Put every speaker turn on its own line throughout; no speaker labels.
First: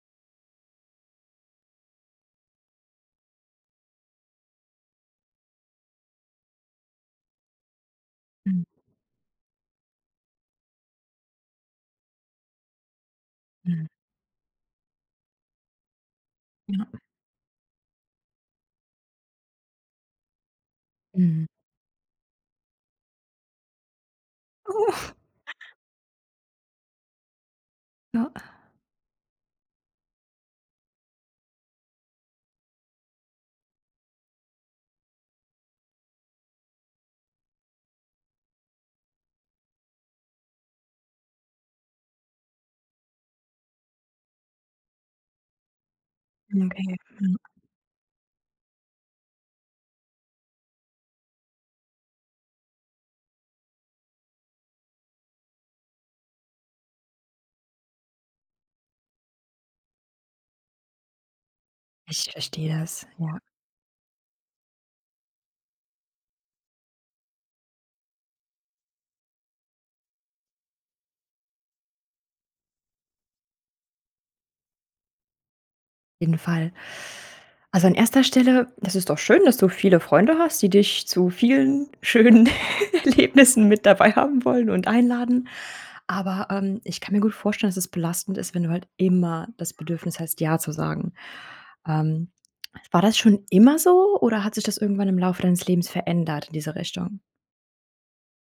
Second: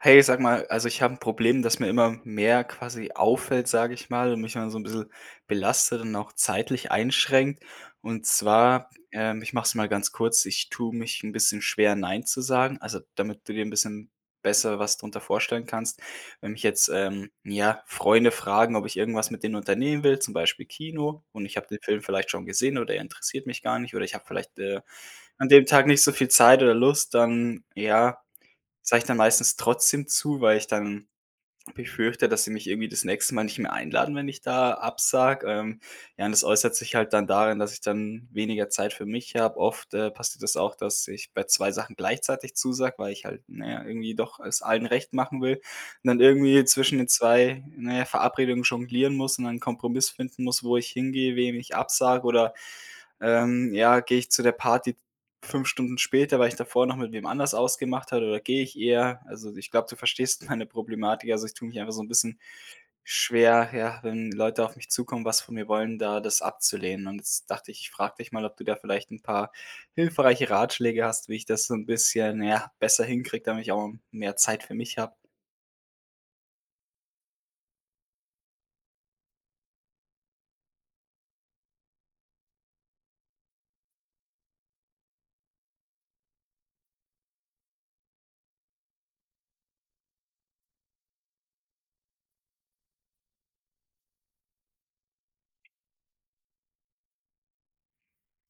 Hey, sage mal, also ich habe 'n Problem, dass mir immer mehr quasi auffällt, sage ich mal, und mich immer so 'n bissel belastet und auch zeitlich einschränkt. Und
Mhm.
zwar, ähm, ich mache es mal ganz kurz, ich tue mich 'n bisschen schwer nein zu sagen, also damit du dir 'n
Mhm.
bisschen besser was drunter vorstellen kannst. Wenn mich jetzt,
Ja.
ähm, ja, Freunde fragen, ob ich irgendwas mit denen unternehmen will, zum Beispiel Kino. Und
Mhm.
ich habe den Film vielleicht schon gesehen oder er interessiert mich gar nicht, oder ich habe vielleicht, äh,
Uh.
an dem Tag nicht so viel Zeit oder Lust, dann, ja,
Ja.
sage ich dann meistens trotzdem zu, weil ich dann befürchte, dass sie mich irgendwie das nächste Mal nicht mehr einladen, wenn ich da absage, ähm, ja, und das äußert sich halt dann darin, dass ich dann weniger Zeit für mich habe. Oft, äh, passiert das auch, dass ich bei 2 Sachen gleichzeitig zusage, weil ich halt, na ja, irgendwie doch es allen recht machen will, und dann irgendwie
Okay,
zwischen den
mhm.
2, na ja, Verabredungen jonglieren muss und 'nen Kompromiss finden muss, wo ich hingehe, wem ich absage oder, ähm, ja, gehe ich zu der Party 5 Stunden später, weil ich davor noch mit wem anders ausgemacht habe oder gehe ich eher also ich glaube, du verstehst meine Problematik. Also ich tue mich einfach so 'n
Ich
bisschen
verstehe das, ja.
schwer, ja, wenn Leute auf mich zukommen, was von mir wollen, da das abzulehnen. Und jetzt dachte ich, ich frage dich mal, ob du da vielleicht 'n paar hilfreiche Ratschläge hast, wie ich das so 'n bisschen, ja, besser hinkriege, damit ich auch m mehr Zeit für mich habe.
Jeden Fall. Also an 1. Stelle. Das ist doch schön, dass du viele Freunde hast, die dich zu vielen schönen Erlebnissen mit dabei haben wollen und einladen. Aber, ähm, ich kann mir gut vorstellen, dass das belastend ist, wenn du halt immer das Bedürfnis hast, ja zu sagen. Ähm, war das schon immer so, oder hat sich das irgendwann im Laufe deines Lebens verändert diese Richtung?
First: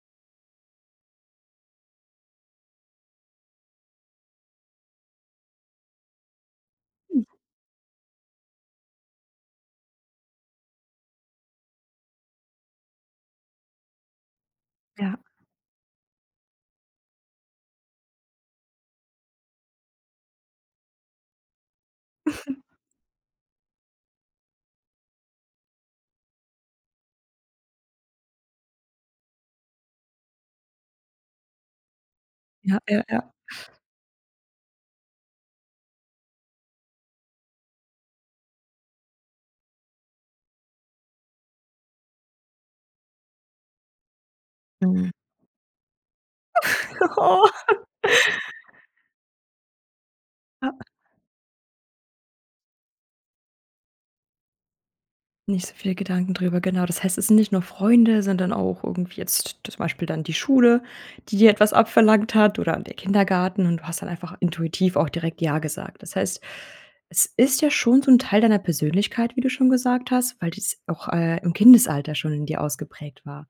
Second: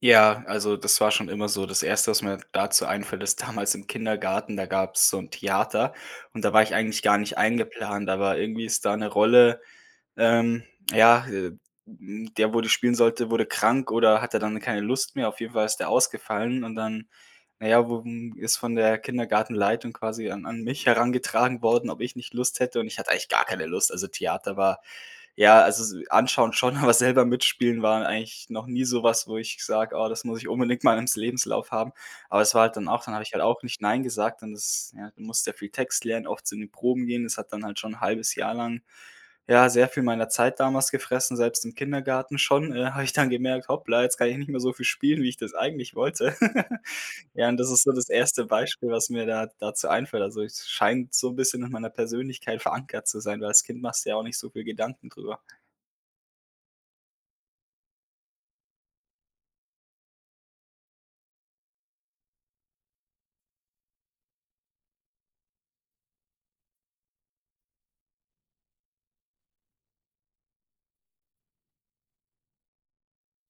Ja, also das war schon immer so. Das 1., was mir dazu einfällt, ist damals im Kindergarten, da gab's so 'n Theater und da war ich eigentlich gar nicht eingeplant, aber irgendwie ist da 'ne Rolle ähm ja, äh, ähm, der, wo die spielen sollte, wurde krank, oder hatte dann keine Lust
Ja.
mehr. Auf jeden Fall ist der ausgefallen und dann, na ja, wu m ist von der Kindergartenleitung quasi an an mich herangetragen worden, ob ich nicht Lust hätte und ich hatte eigentlich gar keine Lust. Also Theater war ja, also s anschauen schon, aber selber mitspielen waren eigentlich noch nie sowas, wo ich sage: „Oh, das muss ich unbedingt mal ims Lebenslauf haben.“ Aber es war halt
Ja,
dann
ja,
auch dann habe
ja.
ich halt auch nicht nein gesagt und das ja, du musst ja viel Text lernen, oft zu den Proben gehen. Das hat dann halt schon 1/2 Jahr lang, ja, sehr viel meiner Zeit damals gefressen, selbst im Kindergarten schon, äh, habe ich dann gemerkt: „Hoppla, jetzt kann ich nicht mehr so viel
Mhm.
spielen, wie ich das eigentlich wollte.“ Ja, und das ist so das 1. Beispiel, was mir da dazu einfällt. Also, es
Ja.
scheint so bisschen nach meiner Persönlichkeit verankert zu sein, weil als Kind machst dir ja auch nicht so viele Gedanken drüber.
Nicht so viele Gedanken drüber, genau. Das heißt, es sind nicht nur Freunde, sondern auch irgendwie jetzt zum Beispiel dann die Schule, die dir etwas abverlangt hat, oder der Kindergarten. Und du hast dann einfach intuitiv auch direkt ja gesagt. Das heißt, es ist ja schon so 'n Teil deiner Persönlichkeit, wie du schon gesagt hast, weil das auch, äh, im Kindesalter schon in dir ausgeprägt war.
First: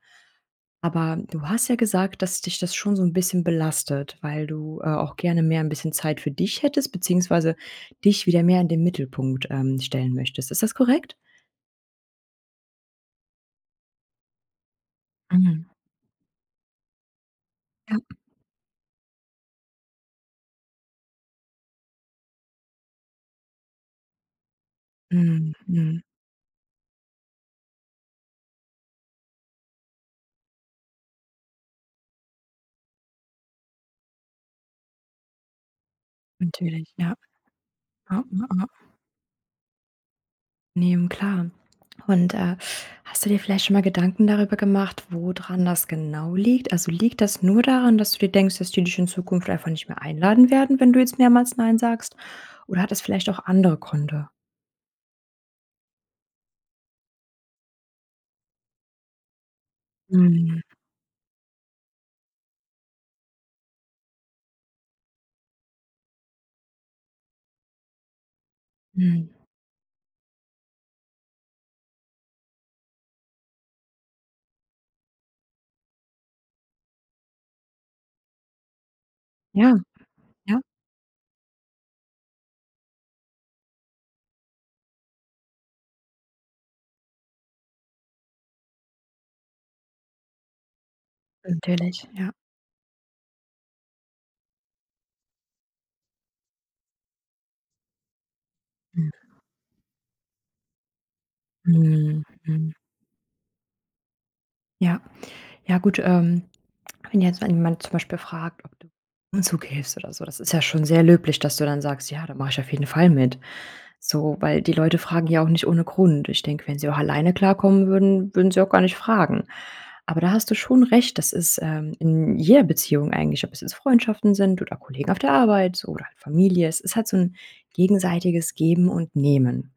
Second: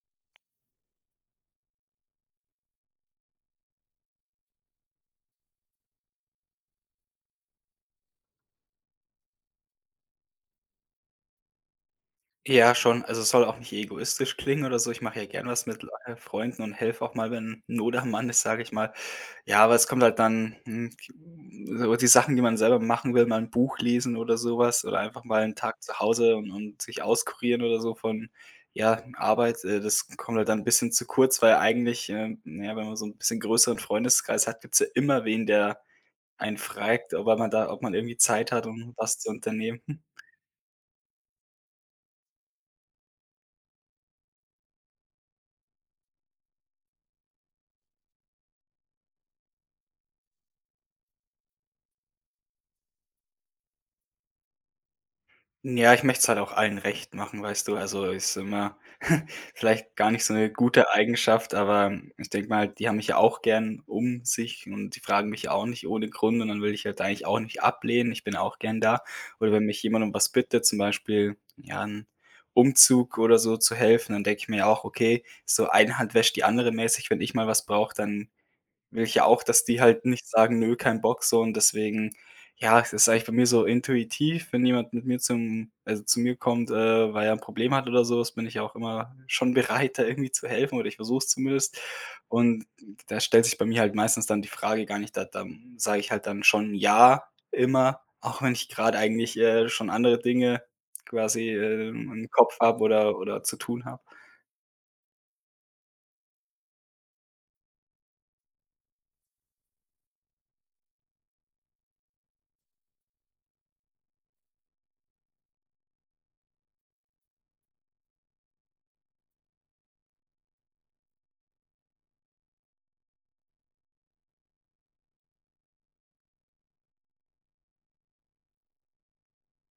Aber du hast ja gesagt, dass dich das schon so 'n bisschen belastet, weil du, äh, auch gerne mehr 'n bisschen Zeit für dich hättest beziehungsweise dich wieder mehr in den Mittelpunkt, ähm, stellen möchtest. Ist das korrekt?
Ja, schon. Also, es soll auch nicht egoistisch klingen oder so. Ich mache ja gerne
Mhm.
was mit Leu äh, Freunden und helfe auch mal, wenn Not
Ja.
am Mann ist, sage ich mal. Ja, aber es kommt halt dann, hm, j m so die Sachen, die man selber machen will, mal 'n Buch lesen oder sowas oder einfach mal
Mhm,
'n Tag zu
mhm.
Hause und und sich auskurieren oder so von, ja, Arbeit, äh, das kommt halt dann bisschen zu kurz, weil eigentlich, ähm, na ja, wenn man so 'n bisschen größeren Freundeskreis hat, gibt's ja immer wen, der einen
Natürlich,
fragt,
ja.
ob man da ob man irgendwie
Ah, hm,
Zeit hat,
ah.
um was zu unternehmen, hm.
Ne, hm, klar. Und, äh, hast du dir vielleicht schon mal Gedanken darüber gemacht, wo dran das genau liegt? Also, liegt das nur daran, dass du dir denkst: „Dass die dich in Zukunft einfach nicht mehr einladen werden, wenn du jetzt mehrmals nein sagst“? Oder hat das vielleicht auch andere Gründe?
Ja, ich möcht's halt auch allen recht machen, weißt du, also, ist immer vielleicht gar nicht so 'ne
Mhm.
gute Eigenschaft, aber ich denke mir halt, die haben mich ja auch gern um sich und die fragen mich ja auch nicht ohne Grund und dann will ich halt eigentlich auch nicht ablehnen. Ich bin auch gern da.
Mhm.
Und wenn mich jemand um was bittet, zum Beispiel, ja, 'n Umzug oder so zu helfen, dann denke ich mir ja auch: „Okay, so eine Hand wäscht die andere mäßig“, wenn ich mal was brauche, dann will ich ja auch, dass
Ja,
die halt nicht sagen:
ja.
"Nö, kein Bock" so und deswegen. Ja, es ist eigentlich bei mir so intuitiv, wenn jemand mit mir zum also, zu mir kommt, äh, weil er 'n Problem hat oder sowas bin ich auch immer schon bereit, da irgendwie zu helfen, oder ich versuch's zumindest.
Natürlich, ja.
Und d da stellt sich bei mir halt meistens dann die Frage gar nicht, da da sage ich halt dann schon „ja“, immer, auch wenn ich gerade
[unintelligible]
eigentlich, äh, schon andere Dinge quasi, äh, im
Mhm,
im Kopf
mhm.
habe oder oder zu tun habe.
Ja. Ja, gut, ähm, wenn jetzt ein jemand zum Beispiel fragt, ob du [unintelligible] Umzug hilfst oder so. Das ist ja schon sehr löblich, dass du dann sagst: "Ja, da mache ich auf jeden Fall mit" so, weil die Leute fragen ja auch nicht ohne Grund. Ich denke, wenn sie auch alleine klarkommen würden, würden sie auch gar nicht fragen. Aber da hast du schon recht. Das ist, ähm, in jeder Beziehung eigentlich, ob es jetzt Freundschaften sind oder Kollegen auf der Arbeit oder halt Familie Es ist halt so 'n gegenseitiges Geben und Nehmen.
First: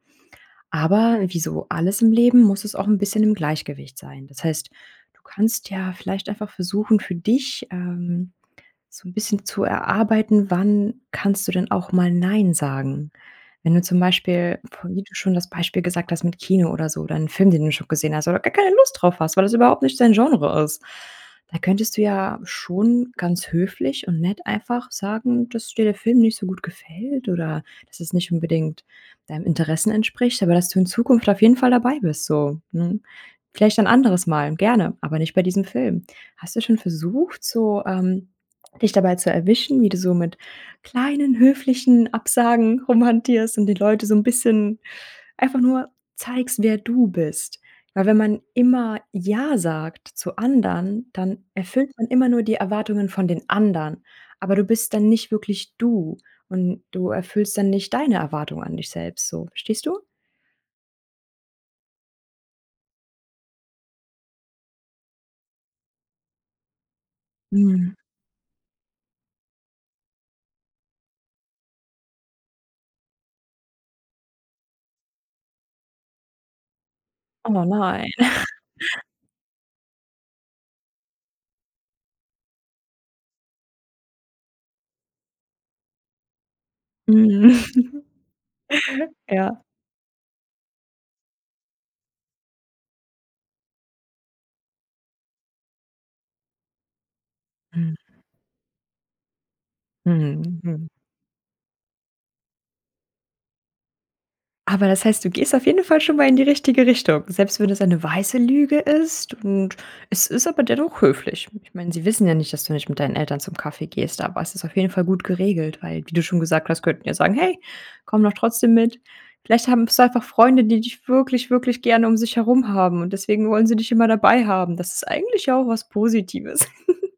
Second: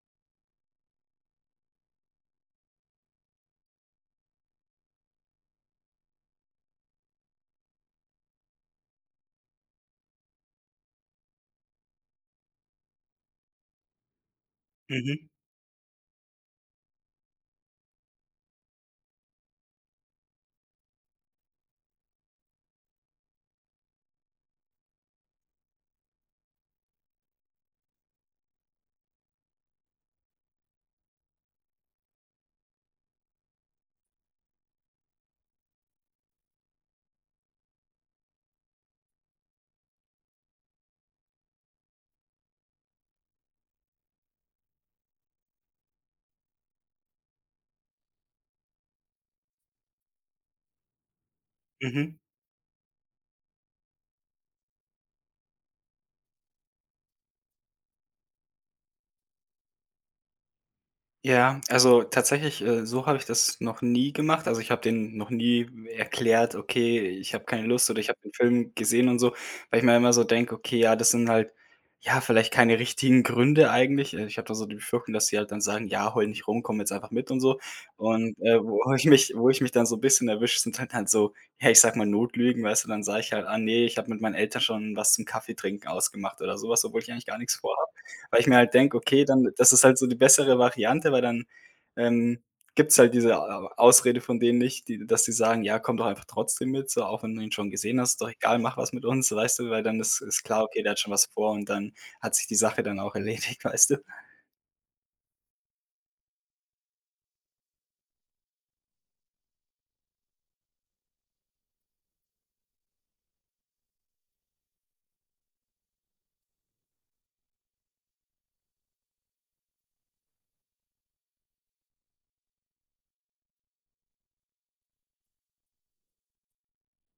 Aber wie so alles im Leben muss es auch 'n bisschen im Gleichgewicht sein. Das heißt, du kannst ja vielleicht einfach versuchen, für dich, ähm, so 'n bisschen zu erarbeiten, wann kannst du denn auch mal nein sagen? Wenn du zum Beispiel, f wie du
Mhm.
schon das Beispiel gesagt hast mit Kino oder so, oder 'n Film, den du schon gesehen hast oder gar keine Lust drauf hast, weil das überhaupt nicht dein Genre ist. Da könntest du ja schon ganz höflich und nett einfach sagen, dass dir der Film nicht so gut gefällt, oder das es nicht unbedingt deinen Interessen entspricht. Aber dass du in Zukunft auf jeden Fall dabei bist, so, mhm. Vielleicht ein anderes Mal gerne, aber nicht bei diesem Film. Hast du schon versucht, so, ähm, dich dabei zu erwischen, wie du so mit kleinen höflichen Absagen rumhantierst und die Leute so 'n bisschen einfach nur zeigst, wer du bist. Weil wenn man immer ja sagt zu anderen, dann erfüllt man
Mhm.
immer nur die Erwartungen von den anderen. Aber du bist dann nicht wirklich du. Und du erfüllst dann nicht deine Erwartungen an dich selbst, so verstehst du?
Ja, also tatsächlich, äh, so habe ich das noch nie gemacht. Also ich habe den noch nie erklärt: „Okay, ich habe keine Lust
Mhm.
oder ich habe den Film gesehen“ und so, weil ich mir immer so denke: „Okay, ja, das sind halt, ja, vielleicht keine richtigen Gründe eigentlich.“ Äh, ich habe da so die Befürchtung, dass sie halt dann sagen: „Ja, heule nicht rum, komme jetzt einfach mit“ und so.
Oh nein.
Und, äh, wo ich mich wo ich mich dann so bisschen erwische, sind halt dann so, ja, ich sage mal Notlügen, weißt du, dann sage ich halt: „Ah ne, ich habe mit meinen Eltern schon was zum Kaffeetrinken ausgemacht“ oder sowas, obwohl ich eigentlich gar
Mhm.
nix vorhabe. Weil ich mir halt denke: „Okay, dann
Ja.
das ist halt so die bessere Variante“, weil dann, ähm, gibt's halt diese Au Ausrede von denen nicht, die dass sie sagen: „Ja, komm doch einfach trotzdem mit so, auch wenn du ihn schon
Mm.
gesehen hast, ist doch egal, mach was mit uns“, so weißt du, weil dann ist ist
Mhm,
klar: „Okay,
mhm.
der hat schon was vor“ und dann hat sich die Sache dann auch erledigt, weißt du.
Aber das heißt, du gehst auf jeden Fall schon mal in die richtige Richtung. Selbst wenn das eine weiße Lüge ist. Und es ist aber dennoch höflich. Ich meine, sie wissen ja nicht, dass du nicht mit deinen Eltern zum Kaffee gehst, aber es ist auf jeden Fall gut geregelt, weil, wie du schon gesagt hast, könnten ja sagen: „Hey, komm doch trotzdem mit.“ Vielleicht haben hast du einfach Freunde, die dich wirklich, wirklich gerne um sich herum haben. Und deswegen wollen sie dich immer dabei haben. Das ist eigentlich ja auch was Positives.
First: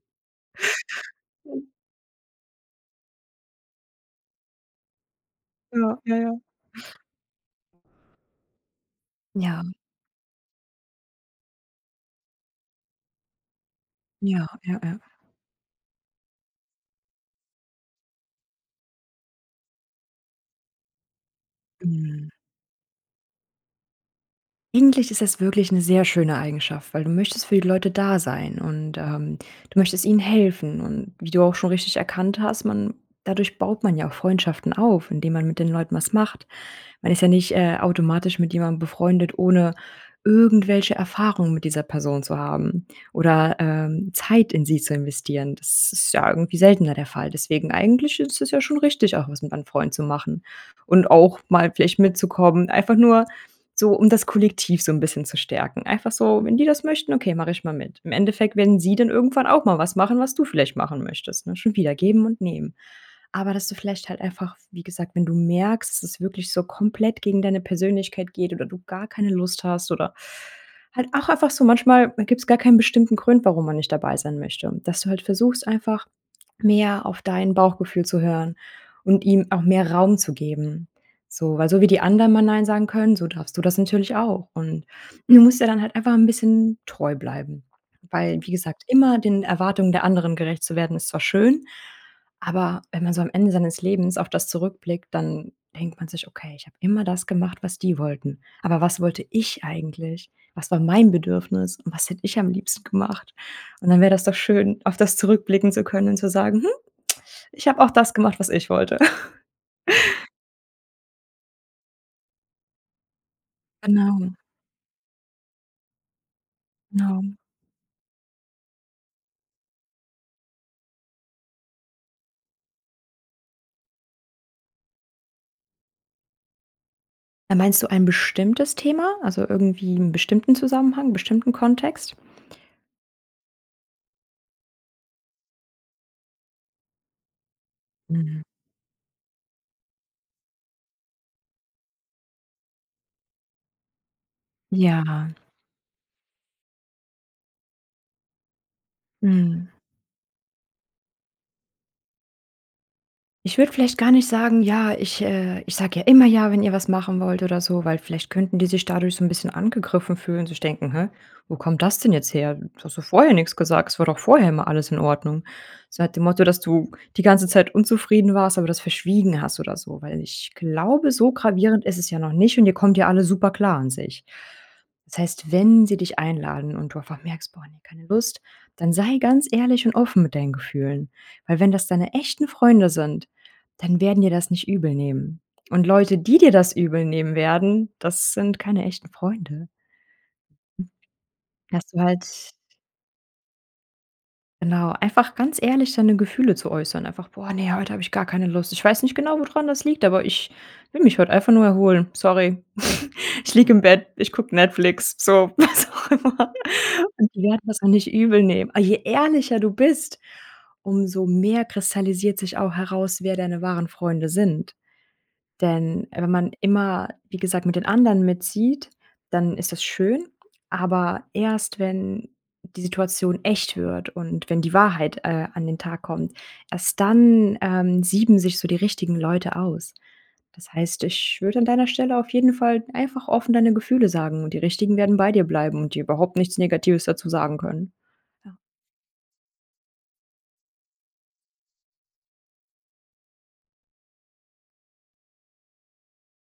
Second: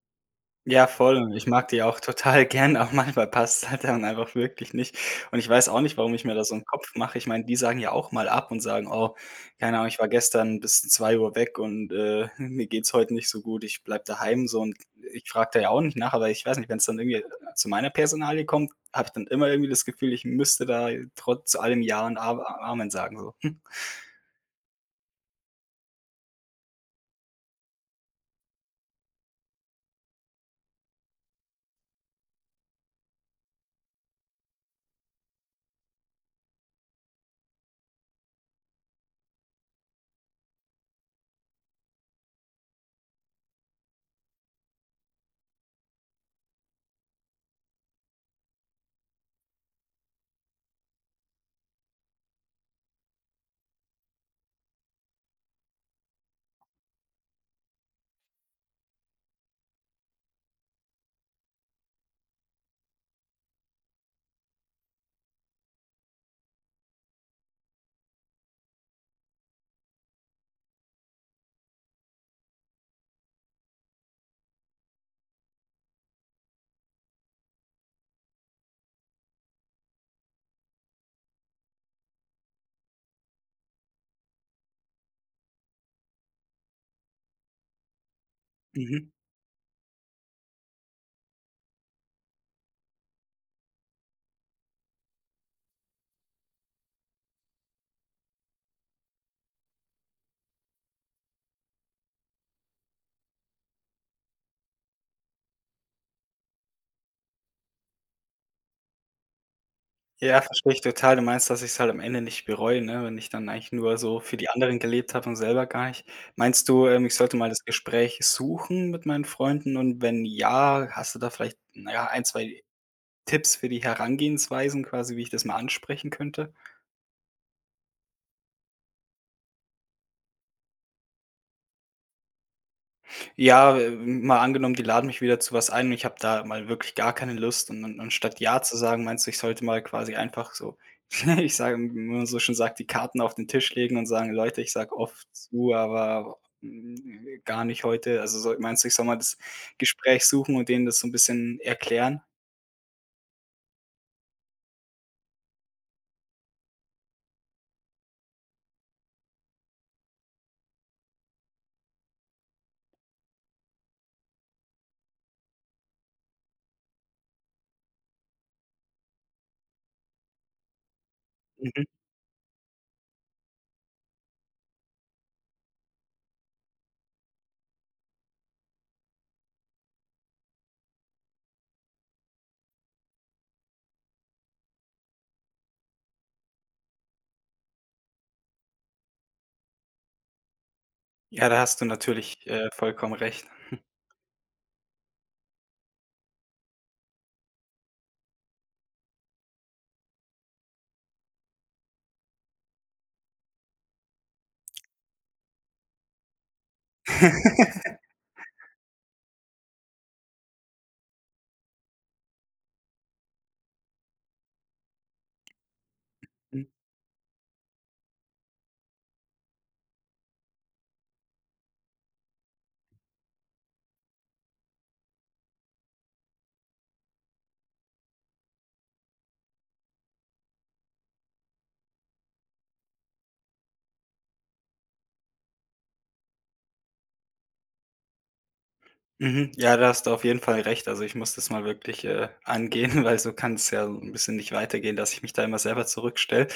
Ja, voll und ich
Ja.
mag die auch total gern, aber manchmal passt's halt dann einfach wirklich nicht. Und ich weiß auch nicht,
Ja,
warum
ja,
ich mir
ja.
da so 'n Kopf mache. Ich meine, die sagen ja auch mal ab und sagen: „Oh,
Ja.
keine Ahnung, ich war gestern bis 2:00 weg und, äh, mir geht's heute nicht so gut, ich bleibe
Ja,
daheim“ so und
ja, ja.
ich frage da ja auch nicht nach, aber ich weiß nicht, wenn es dann irgendwie zu meiner Personalie kommt, habe ich dann immer irgendwie das Gefühl, ich müsste da trotz zu allem Ja und
Mhm.
Am A Amen sagen, so.
Eigentlich ist es wirklich 'ne sehr schöne Eigenschaft, weil du möchtest für die Leute da sein. Und, ähm, du möchtest ihnen helfen und wie du auch schon richtig erkannt hast man dadurch baut man ja auch Freundschaften auf, indem man mit den Leuten was macht. Man ist ja nicht, äh, automatisch mit jemandem befreundet, ohne irgendwelche Erfahrungen mit dieser Person zu haben. Oder, ähm, Zeit in sie zu investieren. Das ist ja irgendwie seltener der Fall. Deswegen, eigentlich ist es ja schon richtig, auch was mit deinen Freunden zu machen und auch mal vielleicht mitzukommen, einfach nur so, um das Kollektiv so 'n bisschen zu stärken. Einfach so: „Wenn die das möchten, okay, mache ich mal mit.“ Im Endeffekt werden sie dann irgendwann auch mal was machen, was du vielleicht machen möchtest, ne, schon wieder Geben und Nehmen. Aber dass du vielleicht halt einfach wie gesagt, wenn du merkst, dass wirklich so komplett gegen deine Persönlichkeit geht oder du gar keine Lust hast, oder halt auch einfach so. Manchmal, da gibt's gar keinen bestimmten Grund, warum man nicht dabei sein möchte, dass du halt versuchst, einfach mehr auf dein Bauchgefühl zu hören und ihm auch mehr Raum zu geben. So weil so wie die anderen mal nein sagen können, so darfst du das natürlich auch. Und du musst dir dann halt einfach 'n bisschen treu bleiben, weil, wie gesagt,
Mhm.
immer den Erwartungen der anderen gerecht zu werden, ist zwar schön, aber wenn man so am Ende seines Lebens auf das zurückblickt, dann denkt man sich: „Okay, ich habe immer das gemacht, was die wollten, aber was wollte ich eigentlich? Was war mein Bedürfnis? Und was hätte ich am liebsten gemacht?“ Und dann wäre das doch schön, auf das zurückblicken zu können und zu sagen: „Hm, ich habe auch das gemacht was ich wollte.“
Ja, verstehe ich total. Du meinst, dass ich's halt am Ende nicht bereue, ne, wenn ich dann eigentlich nur so
Genau.
für die anderen gelebt habe und selber gar nicht. Meinst du, ähm, ich
Ja.
sollte mal das Gespräch suchen mit meinen Freunden und wenn ja, hast du da vielleicht, na ja, 1, 2 Tipps für die Herangehensweisen quasi, wie ich das mal ansprechen könnte?
Äh, meinst du ein bestimmtes Thema? Also irgendwie 'n bestimmten Zusammenhang bestimmten Kontext?
Ja, äh, m mal angenommen, die laden mich wieder zu was ein, und ich habe da mal wirklich gar keine Lust, und und und statt
Mhm.
ja zu sagen, meinst du, ich sollte mal quasi einfach so ich sage, [unintelligible] wie man so schön sagt: „Die Karten auf den Tisch legen“ und sagen: „Leute, ich sage oft
Ja.
zu, aber gar nicht heute.“ Also sol meinst du, ich soll mal das
Mhm.
Gespräch suchen und denen das so 'n bisschen erklären?
Ich würde vielleicht gar nicht sagen: „Ja, ich, äh ich sage ja immer ja, wenn ihr was machen wollt oder so“, weil vielleicht könnten die sich dadurch so 'n bisschen angegriffen fühlen sich denken: „Hä, wo kommt das denn jetzt her? Du hast doch vorher nix gesagt. Es war doch vorher immer alles in Ordnung.“ So nach dem Motto, dass du die ganze Zeit unzufrieden warst, aber das verschwiegen hast oder so, weil ich glaube, so
Mhm.
gravierend ist es ja noch nicht und ihr kommt ja alles super klar an sich. Das heißt, wenn sie dich einladen und du einfach merkst: „Boah, ne, keine Lust“, dann sei ganz ehrlich und offen mit deinen Gefühlen. Weil wenn das deine echten Freunde sind, dann werden dir das nicht übel nehmen. Und Leute, die dir das übel nehmen werden. Das sind keine echten Freunde.
Ja, da hast du
Hast du
natürlich,
halt
äh, vollkommen recht.
Genau, einfach ganz ehrlich, seine Gefühle zu äußern. Einfach: „Boah, ne, heute habe ich gar keine Lust. Ich weiß nicht genau, wodran das liegt, aber ich will mich heute einfach nur erholen. Sorry, ich liege im Bett, ich gucke Netflix.“ So was auch immer. Und die werden das auch nicht übel nehmen. A je ehrlicher du bist, umso mehr kristallisiert sich auch heraus, wer deine wahren Freunde sind. Denn wenn man
Mhm.
immer, wie gesagt mit den anderen mitzieht, dann ist das schön. Aber erst, wenn die Situation echt wird und wenn die Wahrheit, äh, an den Tag kommt erst dann, ähm, sieben sich so die richtigen Leute aus. Das heißt, ich würde an deiner Stelle auf jeden Fall einfach offen deine Gefühle sagen. Und die Richtigen werden bei dir bleiben und dir überhaupt nichts Negatives dazu sagen können. Ja.
Mhm ja, da hast du auf jeden Fall recht. Also, ich muss das mal wirklich, äh, angehen, weil so kann's ja 'n bisschen nicht weitergehen, dass ich mich da immer selber zurückstelle.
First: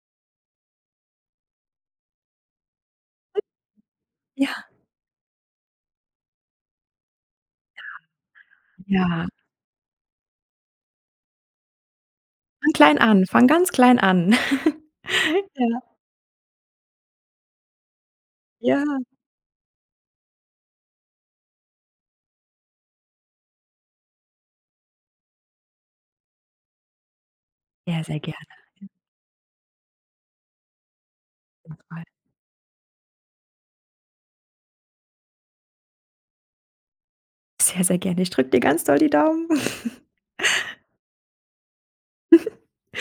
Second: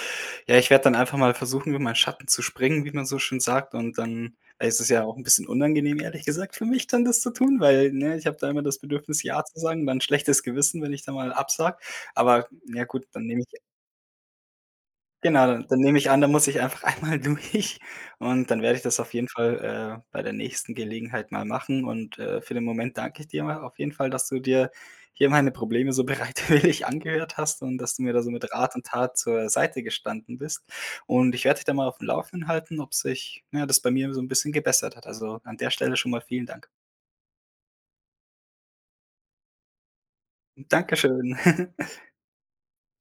Ja, ich werde dann einfach mal versuchen, [unintelligible] meinen Schatten zu springen, wie man so schön
[unintelligible]
sagt und dann
Ja.
ist es ja auch 'n bisschen unangenehm, ehrlich gesagt, für mich dann das zu tun, weil ne, ich habe da immer das
Ja.
Bedürfnis,
Ja.
ja zu sagen und 'n schlechtes Gewissen, wenn ich da mal absage. Aber
Fang
ja,
klein
gut, dann
an,
nehme
fang
ich
ganz klein an.
Genau, dann
Ja.
nehme ich an dann muss ich einfach einmal durch und dann werde ich das
Ja.
auf jeden Fall, äh, bei der nächsten Gelegenheit mal machen und, äh, für den Moment danke ich dir mal auf jeden Fall, dass du dir hier meine Probleme so bereitwillig angehört hast und dass du
Ja,
mir
sehr
da so
gerne.
mit Rat und Tat zur Seite gestanden bist. Und ich werde dich da mal auf
[unintelligible]
dem Laufen halten, ob sich, ja, das bei mir so 'n bisschen gebessert hat. Also an der Stelle schon mal vielen Dank.
Sehr, sehr gerne. Ich drücke dir ganz doll die Daumen.
Dankeschön.